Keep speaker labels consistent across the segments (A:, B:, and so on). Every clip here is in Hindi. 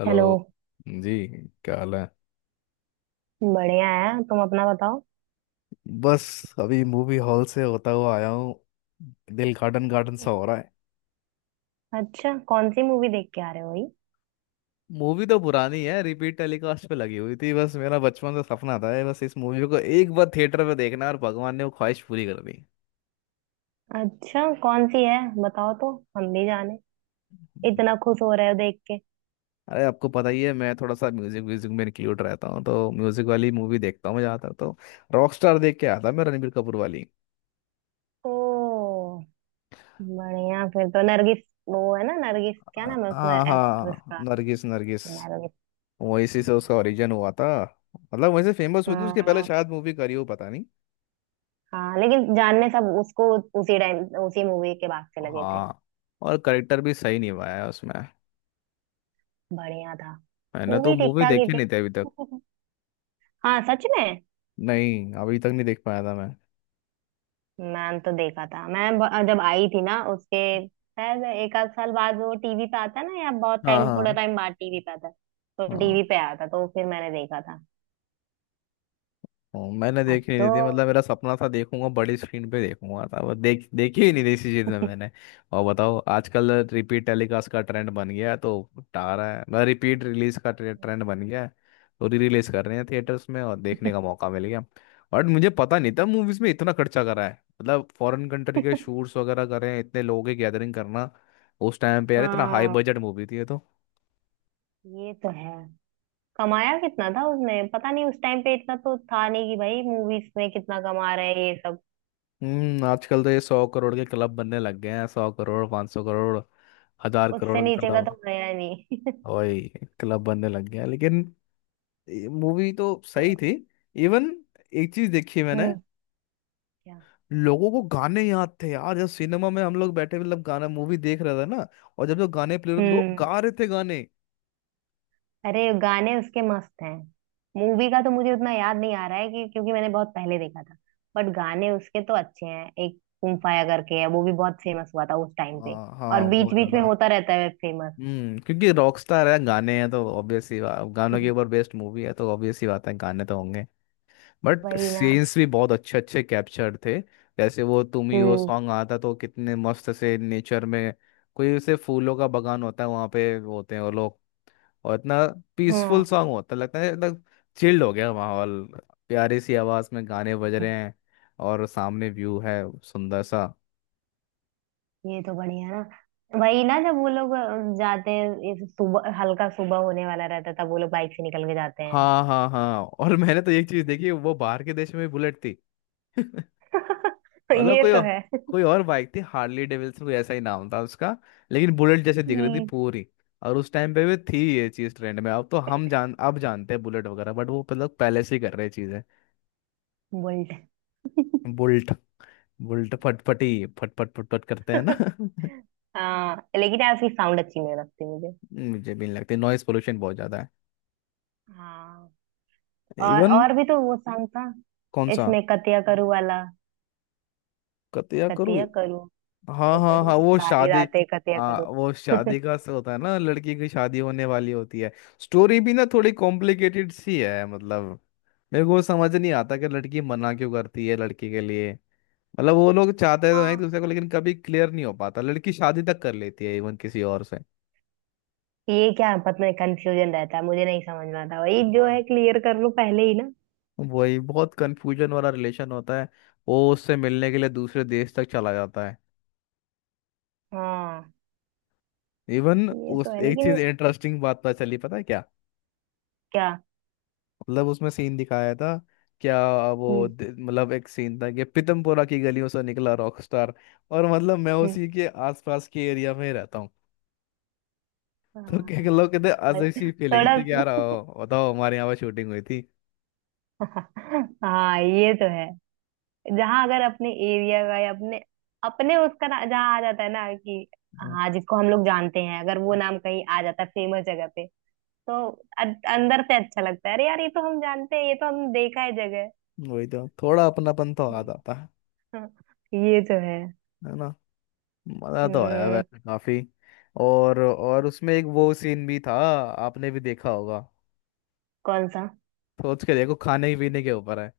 A: Hello
B: hello.
A: जी। क्या हाल है?
B: बढ़िया है, तुम अपना बताओ।
A: बस, अभी मूवी हॉल से होता हुआ आया हूँ। दिल गार्डन गार्डन सा हो रहा है।
B: अच्छा, कौन सी मूवी देख के आ रहे हो भाई?
A: मूवी तो पुरानी है, रिपीट टेलीकास्ट पे लगी हुई थी। बस मेरा बचपन से सपना था ये, बस इस मूवी को एक बार थिएटर में देखना, और भगवान ने वो ख्वाहिश पूरी कर दी।
B: अच्छा, कौन सी है बताओ तो, हम भी जाने। इतना खुश हो रहे हो देख के।
A: अरे आपको पता ही है, मैं थोड़ा सा म्यूजिक म्यूजिक में इंक्लूड रहता हूँ, तो म्यूजिक वाली मूवी देखता हूँ मैं ज़्यादातर तो। रॉकस्टार देख के आया था मैं, रणबीर कपूर वाली।
B: ओ, बढ़िया। फिर तो नरगिस, वो है ना नरगिस, क्या नाम है उसमें
A: हाँ
B: एक्ट्रेस
A: हाँ,
B: का।
A: नरगिस नरगिस।
B: नरगिस।
A: वो इसी से उसका ओरिजिन हुआ था, मतलब वहीं से फेमस हुई थी। उसके पहले
B: हाँ,
A: शायद मूवी करी हो, पता नहीं।
B: हाँ लेकिन जानने सब उसको उसी टाइम, उसी मूवी के बाद से लगे थे।
A: हाँ। और करेक्टर भी सही निभाया है उसमें।
B: बढ़िया था।
A: मैंने तो
B: मूवी ठीक
A: मूवी
B: ठाक ही
A: देखी नहीं थी अभी तक।
B: थी। हाँ, सच में।
A: नहीं, अभी तक नहीं देख पाया था मैं।
B: मैंने तो देखा था, मैं जब आई थी ना उसके शायद एक आध साल बाद वो टीवी पे आता है ना, या बहुत
A: हाँ
B: टाइम, थोड़ा
A: हाँ
B: टाइम बाद टीवी पे आता है। तो
A: हाँ।
B: टीवी पे आया था तो फिर मैंने देखा था।
A: मैंने
B: अब
A: देखी नहीं
B: तो
A: थी, मतलब मेरा सपना था देखूंगा, बड़ी स्क्रीन पे देखूंगा था वो, देखी ही नहीं थी इसी चीज में मैंने। और बताओ, आजकल रिपीट टेलीकास्ट का ट्रेंड बन गया है तो। आ रहा है, रिपीट रिलीज का ट्रेंड बन गया है। तो री रिलीज कर रहे हैं थिएटर्स में, और देखने का मौका मिल गया। और मुझे पता नहीं था मूवीज में इतना खर्चा करा है, मतलब फॉरेन कंट्री के शूट्स वगैरह कर रहे हैं, इतने लोगों की गैदरिंग करना। उस टाइम पे यार इतना हाई
B: हाँ,
A: बजट मूवी थी ये तो।
B: ये तो है। कमाया कितना था उसने पता नहीं। उस टाइम पे इतना तो था नहीं कि भाई मूवीज में कितना कमा रहे हैं ये सब।
A: हम्म, आजकल तो ये 100 करोड़ के क्लब बनने लग गए हैं, 100 करोड़, 500 करोड़, 1000 करोड़
B: उससे
A: के
B: नीचे का तो
A: क्लब।
B: गया ही नहीं।
A: वही, क्लब बनने लग गया, लेकिन मूवी तो सही
B: तो,
A: थी। इवन, एक चीज देखी मैंने,
B: हम्म। क्या?
A: लोगों को गाने याद थे यार। जब सिनेमा में हम लोग बैठे, मतलब गाना मूवी देख रहा था ना, और जब जो गाने प्ले हो रहे, लोग
B: हम्म।
A: गा रहे थे गाने।
B: अरे गाने उसके मस्त हैं। मूवी का तो मुझे उतना याद नहीं आ रहा है कि, क्योंकि मैंने बहुत पहले देखा था। बट गाने उसके तो अच्छे हैं। एक कुम फाया करके है वो भी बहुत फेमस हुआ था उस टाइम पे।
A: हाँ
B: और
A: हाँ,
B: बीच
A: बहुत
B: बीच में
A: ज्यादा।
B: होता रहता है फेमस।
A: हम्म, क्योंकि रॉकस्टार है, गाने हैं तो ऑब्वियस ही गानों के ऊपर बेस्ट मूवी है, तो ऑब्वियस ही बात है, गाने तो होंगे। बट
B: वही ना।
A: सीन्स भी बहुत अच्छे अच्छे कैप्चर थे, जैसे वो तुम ही हो
B: हम्म।
A: सॉन्ग आता तो कितने मस्त से नेचर में, कोई उसे फूलों का बगान होता है, वहाँ पे होते हैं वो लोग, और इतना पीसफुल
B: हाँ,
A: सॉन्ग होता है, लगता है एकदम चिल्ड हो गया माहौल। प्यारी सी आवाज़ में गाने बज रहे हैं, और सामने व्यू है सुंदर सा।
B: ये तो बढ़िया ना। वही ना, जब वो लोग जाते हैं इस सुबह, हल्का सुबह होने वाला रहता है, तब वो लोग बाइक से निकल के जाते हैं।
A: हाँ हाँ हाँ। और मैंने तो एक चीज़ देखी, वो बाहर के देश में भी बुलेट थी। मतलब
B: ये तो है।
A: कोई और बाइक थी, हार्ली डेविल्सन कोई ऐसा ही नाम था उसका, लेकिन बुलेट जैसे दिख रही थी
B: हम्म।
A: पूरी। और उस टाइम पे भी थी ये चीज ट्रेंड में। अब तो हम जान अब जानते हैं बुलेट वगैरह, बट वो मतलब पहले से ही कर रहे चीजें।
B: बुलेट।
A: बुल्ट, बुल्ट फटफटी, फटफट फटफट करते हैं ना।
B: हाँ लेकिन यार उसकी साउंड अच्छी नहीं लगती मुझे।
A: मुझे भी नहीं लगती, नॉइस पोल्यूशन बहुत ज्यादा
B: हाँ।
A: है इवन।
B: और भी तो वो सॉन्ग था,
A: कौन सा?
B: इसमें कतिया करूँ वाला।
A: कतिया करूँ।
B: कतिया करूँ।
A: हाँ
B: क्यों
A: हाँ
B: करूँ
A: हाँ, वो
B: सारी
A: शादी।
B: रातें कतिया करूँ।
A: वो शादी का होता है ना, लड़की की शादी होने वाली होती है। स्टोरी भी ना थोड़ी कॉम्प्लिकेटेड सी है। मतलब मेरे को समझ नहीं आता कि लड़की मना क्यों करती है, लड़की के लिए। मतलब वो लोग चाहते तो हैं एक
B: हाँ।
A: दूसरे को, लेकिन कभी क्लियर नहीं हो पाता, लड़की शादी तक कर लेती है इवन किसी और से।
B: ये क्या पता नहीं, कंफ्यूजन रहता है, मुझे नहीं समझ में आता। वही जो
A: और-
B: है, क्लियर कर लो पहले ही ना।
A: वही, बहुत कंफ्यूजन वाला रिलेशन होता है। वो उससे मिलने के लिए दूसरे देश तक चला जाता है
B: हाँ
A: इवन।
B: ये तो
A: उस
B: है
A: एक
B: लेकिन।
A: चीज इंटरेस्टिंग बात पता चली, पता है क्या?
B: क्या?
A: मतलब उसमें सीन दिखाया था। क्या? वो
B: हम्म।
A: मतलब एक सीन था कि पीतमपुरा की गलियों से निकला रॉकस्टार, और मतलब मैं
B: हम्म,
A: उसी के आसपास के एरिया में ही रहता हूँ। तो क्या क्या
B: हाँ।
A: लोग कहते,
B: और
A: अजीब सी फीलिंग
B: थोड़ा
A: थी कि यार आओ, बताओ हमारे यहाँ पर शूटिंग हुई थी।
B: हाँ ये तो है। जहाँ अगर अपने एरिया का, या अपने अपने उसका ना, जहाँ आ जाता है ना कि,
A: हाँ,
B: हाँ जिसको हम लोग जानते हैं, अगर वो नाम कहीं आ जाता है फेमस जगह पे, तो अ- अंदर से अच्छा लगता है, अरे यार ये तो हम जानते हैं, ये तो हम देखा है जगह।
A: वही तो, थोड़ा अपनापन तो आ
B: वही।
A: जाता है।
B: हाँ, ये तो है।
A: है ना। मजा तो आया
B: हम्म।
A: वैसे काफी। और उसमें एक वो सीन भी था, आपने भी देखा होगा।
B: कौन सा?
A: सोच के देखो, खाने पीने के ऊपर है।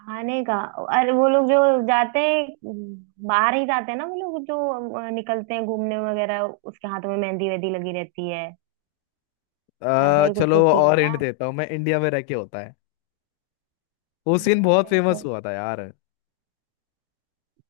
B: खाने का? अरे वो लोग जो जाते हैं, बाहर ही जाते हैं ना वो लोग, जो निकलते हैं घूमने वगैरह, उसके हाथों में मेहंदी वेहंदी लगी रहती है। ऐसा ही कुछ
A: चलो
B: तो सीन
A: और
B: था।
A: एंड देता हूँ, मैं इंडिया में रह के होता है। वो सीन
B: इंडिया
A: बहुत फेमस
B: में।
A: हुआ था यार।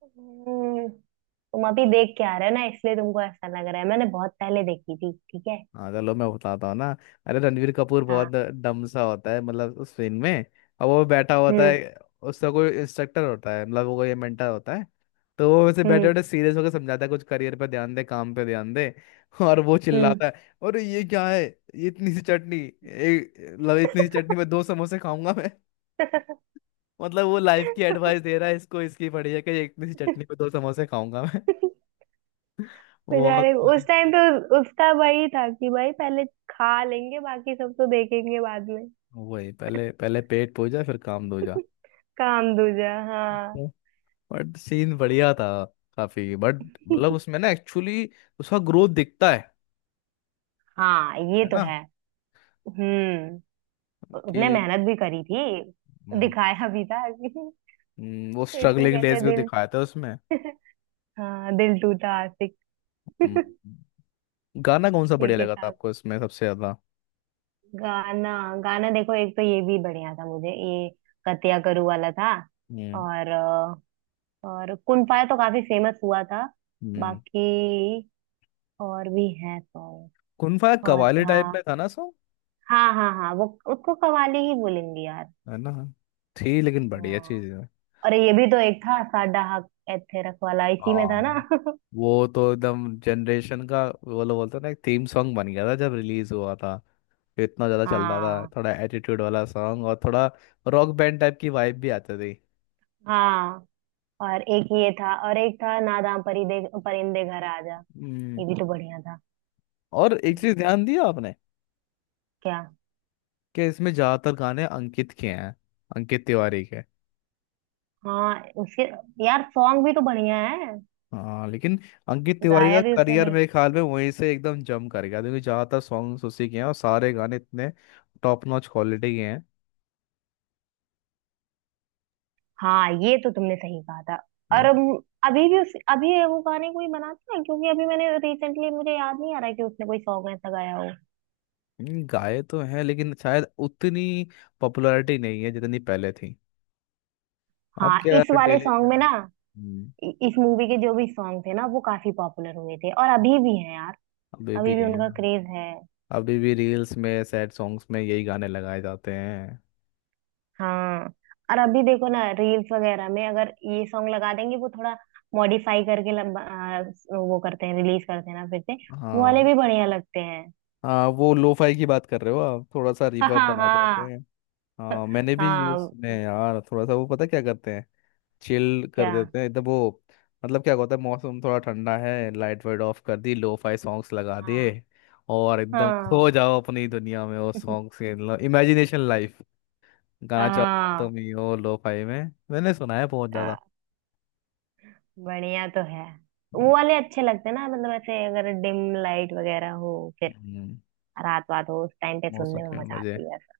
B: तुम अभी देख के आ रहे हो ना इसलिए तुमको ऐसा लग रहा है, मैंने बहुत पहले देखी थी। ठीक है
A: हाँ चलो मैं बताता हूँ ना। अरे रणवीर कपूर बहुत
B: हाँ।
A: डम सा होता है, मतलब उस फिल्म में। अब वो बैठा होता
B: हम्म।
A: है, उसका कोई इंस्ट्रक्टर होता है, मतलब वो कोई मेंटर होता है। तो वो वैसे बैठे
B: हम्म।
A: बैठे सीरियस होकर समझाता है कुछ, करियर पे ध्यान दे, काम पे ध्यान दे, और वो
B: हम्म।
A: चिल्लाता है, अरे ये क्या है, ये इतनी सी चटनी, एक मतलब इतनी सी चटनी में दो समोसे खाऊंगा मैं। मतलब वो लाइफ की एडवाइस दे रहा है, इसको इसकी पड़ी है कि ये इतनी सी चटनी में दो समोसे खाऊंगा मैं। बहुत।
B: बेचारे उस टाइम पे उसका वही था कि भाई पहले खा लेंगे, बाकी सब तो देखेंगे बाद में।
A: वही, पहले पहले पेट पूजा फिर काम दूजा।
B: काम दूजा हाँ।
A: बट सीन बढ़िया था काफी। बट मतलब उसमें ना एक्चुअली उसका ग्रोथ दिखता है
B: हाँ, ये
A: है
B: तो
A: ना,
B: है। हम्म। उसने
A: कि।
B: मेहनत भी करी थी।
A: हम्म,
B: दिखाया भी था कि
A: वो
B: इसको
A: स्ट्रगलिंग
B: कहते
A: डेज
B: हैं
A: भी
B: दिल।
A: दिखाया था उसमें।
B: हाँ, दिल टूटा आशिक।
A: हम्म, गाना कौन सा बढ़िया
B: एक
A: लगा था
B: हिसाब।
A: आपको इसमें सबसे ज्यादा?
B: गाना? गाना देखो, एक तो ये भी बढ़िया था मुझे, ये कतिया करू वाला था।
A: हम्म
B: और और कुन फाया तो काफी फेमस हुआ था।
A: हम्म।
B: बाकी और भी है सॉन्ग।
A: कुनफा
B: और
A: कवाली
B: था।
A: टाइप में था ना सो।
B: हाँ हाँ हाँ, वो, उसको कवाली ही बोलेंगे यार।
A: है ना, थी लेकिन बढ़िया
B: हाँ।
A: चीज है।
B: और ये भी तो एक था, साडा हक एथेरक वाला इसी में था ना।
A: हाँ, वो तो एकदम जनरेशन का, वो लोग बोलते हैं ना, एक थीम सॉन्ग बन गया था जब रिलीज हुआ था। इतना ज्यादा चल रहा था,
B: हाँ
A: थोड़ा एटीट्यूड वाला सॉन्ग और थोड़ा रॉक बैंड टाइप की वाइब भी आती थी।
B: हाँ। और एक ये था, और एक था, नादाम परिदे परिंदे घर आजा।
A: हम्म।
B: ये भी तो बढ़िया था।
A: और एक चीज ध्यान दिया आपने,
B: क्या?
A: कि इसमें ज्यादातर गाने अंकित के हैं, अंकित तिवारी के।
B: हाँ उसके। यार सॉन्ग भी तो बढ़िया है।
A: हाँ लेकिन, अंकित तिवारी का
B: गाया भी उसने
A: करियर
B: भाई।
A: मेरे ख्याल में वहीं से एकदम जम कर गया, क्योंकि ज्यादातर सॉन्ग्स उसी के हैं और सारे गाने इतने टॉप नॉच क्वालिटी के हैं।
B: हाँ ये तो तुमने सही कहा था।
A: है
B: और
A: ना।
B: अभी भी उस, अभी वो गाने कोई बनाता है, क्योंकि अभी मैंने रिसेंटली मुझे याद नहीं आ रहा कि उसने कोई सॉन्ग ऐसा गाया हो।
A: गाए तो हैं लेकिन शायद उतनी पॉपुलैरिटी नहीं है जितनी पहले थी। अब
B: हाँ
A: क्या
B: इस वाले
A: डेली।
B: सॉन्ग में ना, इस मूवी के जो भी सॉन्ग थे ना, वो काफी पॉपुलर हुए थे और अभी भी हैं यार।
A: अभी
B: अभी
A: भी
B: भी
A: है,
B: उनका क्रेज है।
A: अभी भी रील्स में सैड सॉन्ग्स में यही गाने लगाए जाते हैं।
B: हाँ, और अभी देखो ना रील्स वगैरह में अगर ये सॉन्ग लगा देंगे वो थोड़ा मॉडिफाई करके, लंबा वो करते हैं, रिलीज करते हैं ना फिर से। वो वाले
A: हाँ।
B: भी बढ़िया लगते हैं।
A: हाँ, वो लोफाई की बात कर रहे हो आप, थोड़ा सा
B: हाँ
A: रिवर्ब
B: हाँ
A: बढ़ा देते
B: हाँ।
A: हैं। हाँ मैंने भी यूज
B: हाँ।
A: सुने हैं यार, थोड़ा सा वो पता क्या करते हैं, चिल कर
B: क्या?
A: देते हैं एकदम वो। मतलब क्या होता है, मौसम थोड़ा ठंडा है, लाइट वाइट ऑफ कर दी, लोफाई सॉन्ग्स लगा
B: हाँ।
A: दिए, और एकदम
B: हाँ।
A: खो जाओ अपनी दुनिया में वो सॉन्ग्स के। इमेजिनेशन लाइफ, गाना चल रहा है
B: हाँ।
A: तुम ही हो लोफाई में, मैंने सुना है बहुत ज्यादा।
B: हाँ, बढ़िया तो है।
A: हम्म,
B: वो वाले अच्छे लगते हैं ना, मतलब ऐसे अगर डिम लाइट वगैरह हो, फिर
A: हम्म,
B: रात बात हो, उस टाइम पे
A: मौसम
B: सुनने में
A: के
B: मजा
A: मजे।
B: आती है ऐसा।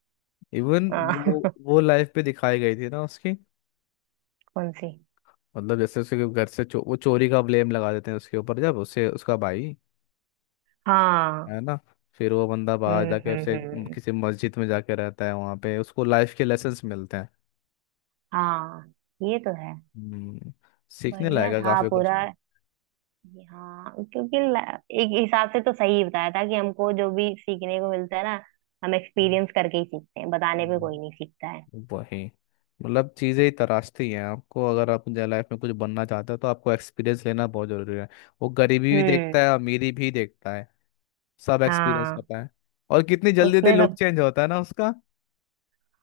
A: इवन
B: हाँ।
A: वो वो लाइफ पे दिखाई गई थी ना उसकी,
B: कौन सी?
A: मतलब जैसे उसके घर से वो चोरी का ब्लेम लगा देते हैं उसके ऊपर, जब उससे उसका भाई,
B: हाँ।
A: है ना, फिर वो बंदा बाहर
B: हम्म।
A: जाके
B: हम्म।
A: उसे
B: हम्म।
A: किसी मस्जिद में जाके रहता है, वहाँ पे उसको लाइफ के लेसन्स मिलते हैं।
B: हाँ, ये तो है।
A: हम्म, सीखने
B: बढ़िया
A: लायक है
B: था
A: काफी कुछ।
B: पूरा। हाँ, क्योंकि एक हिसाब से तो सही बताया था कि हमको जो भी सीखने को मिलता है ना, हम एक्सपीरियंस करके ही सीखते हैं, बताने पे
A: हम्म,
B: कोई नहीं सीखता है।
A: वही, मतलब चीज़ें ही तराशती हैं आपको, अगर आप लाइफ में कुछ बनना चाहते हो तो आपको एक्सपीरियंस लेना बहुत ज़रूरी है। वो गरीबी भी देखता
B: हम्म।
A: है, अमीरी भी देखता है, सब एक्सपीरियंस
B: हाँ
A: होता है। और कितनी जल्दी जल्दी
B: उसमें
A: लुक
B: सब।
A: चेंज होता है ना उसका।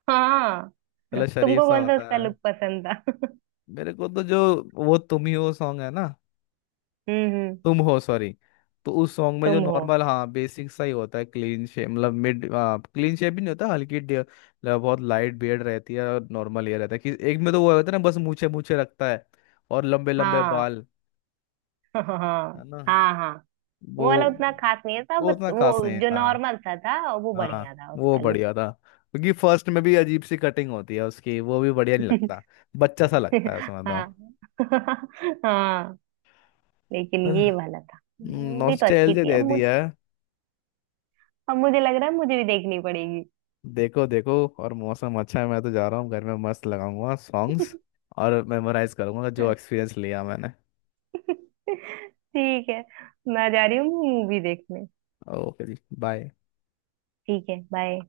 B: हाँ।
A: चलो, शरीफ
B: तुमको
A: सा
B: कौन सा
A: होता
B: उसका
A: है।
B: लुक पसंद था?
A: मेरे को तो जो वो तुम ही हो सॉन्ग है ना,
B: हम्म।
A: तुम हो सॉरी। तो उस सॉन्ग में जो
B: तुम हो।
A: नॉर्मल, हाँ, बेसिक सा ही होता है, क्लीन शेप, मतलब मिड क्लीन शेप भी नहीं होता, हल्की मतलब बहुत लाइट बियर्ड रहती है, और नॉर्मल ये रहता है कि एक में तो वो होता है ना, बस मूछे मूछे रखता है और लंबे लंबे
B: हाँ।
A: बाल। है
B: हाँ
A: ना।
B: हाँ हाँ। वो
A: वो
B: वाला उतना खास नहीं था,
A: वो
B: बस
A: उतना खास
B: वो
A: नहीं
B: जो
A: था।
B: नॉर्मल सा था वो
A: हाँ
B: बढ़िया था
A: वो
B: उसका लुक।
A: बढ़िया था, क्योंकि फर्स्ट में भी अजीब सी कटिंग होती है उसकी, वो भी बढ़िया नहीं लगता, बच्चा सा लगता है उसमें तो।
B: हाँ। हाँ लेकिन ये वाला था, मूवी तो अच्छी
A: नॉस्टैल्जिया
B: थी। अब
A: दे
B: मुझ,
A: दिया है।
B: अब मुझे लग रहा है मुझे भी देखनी पड़ेगी।
A: देखो देखो, और मौसम अच्छा है, मैं तो जा रहा हूँ घर में, मस्त लगाऊंगा सॉन्ग्स और मेमोराइज करूंगा जो एक्सपीरियंस लिया मैंने।
B: ठीक है, मैं जा रही हूँ मूवी देखने।
A: ओके जी, बाय।
B: ठीक है, बाय।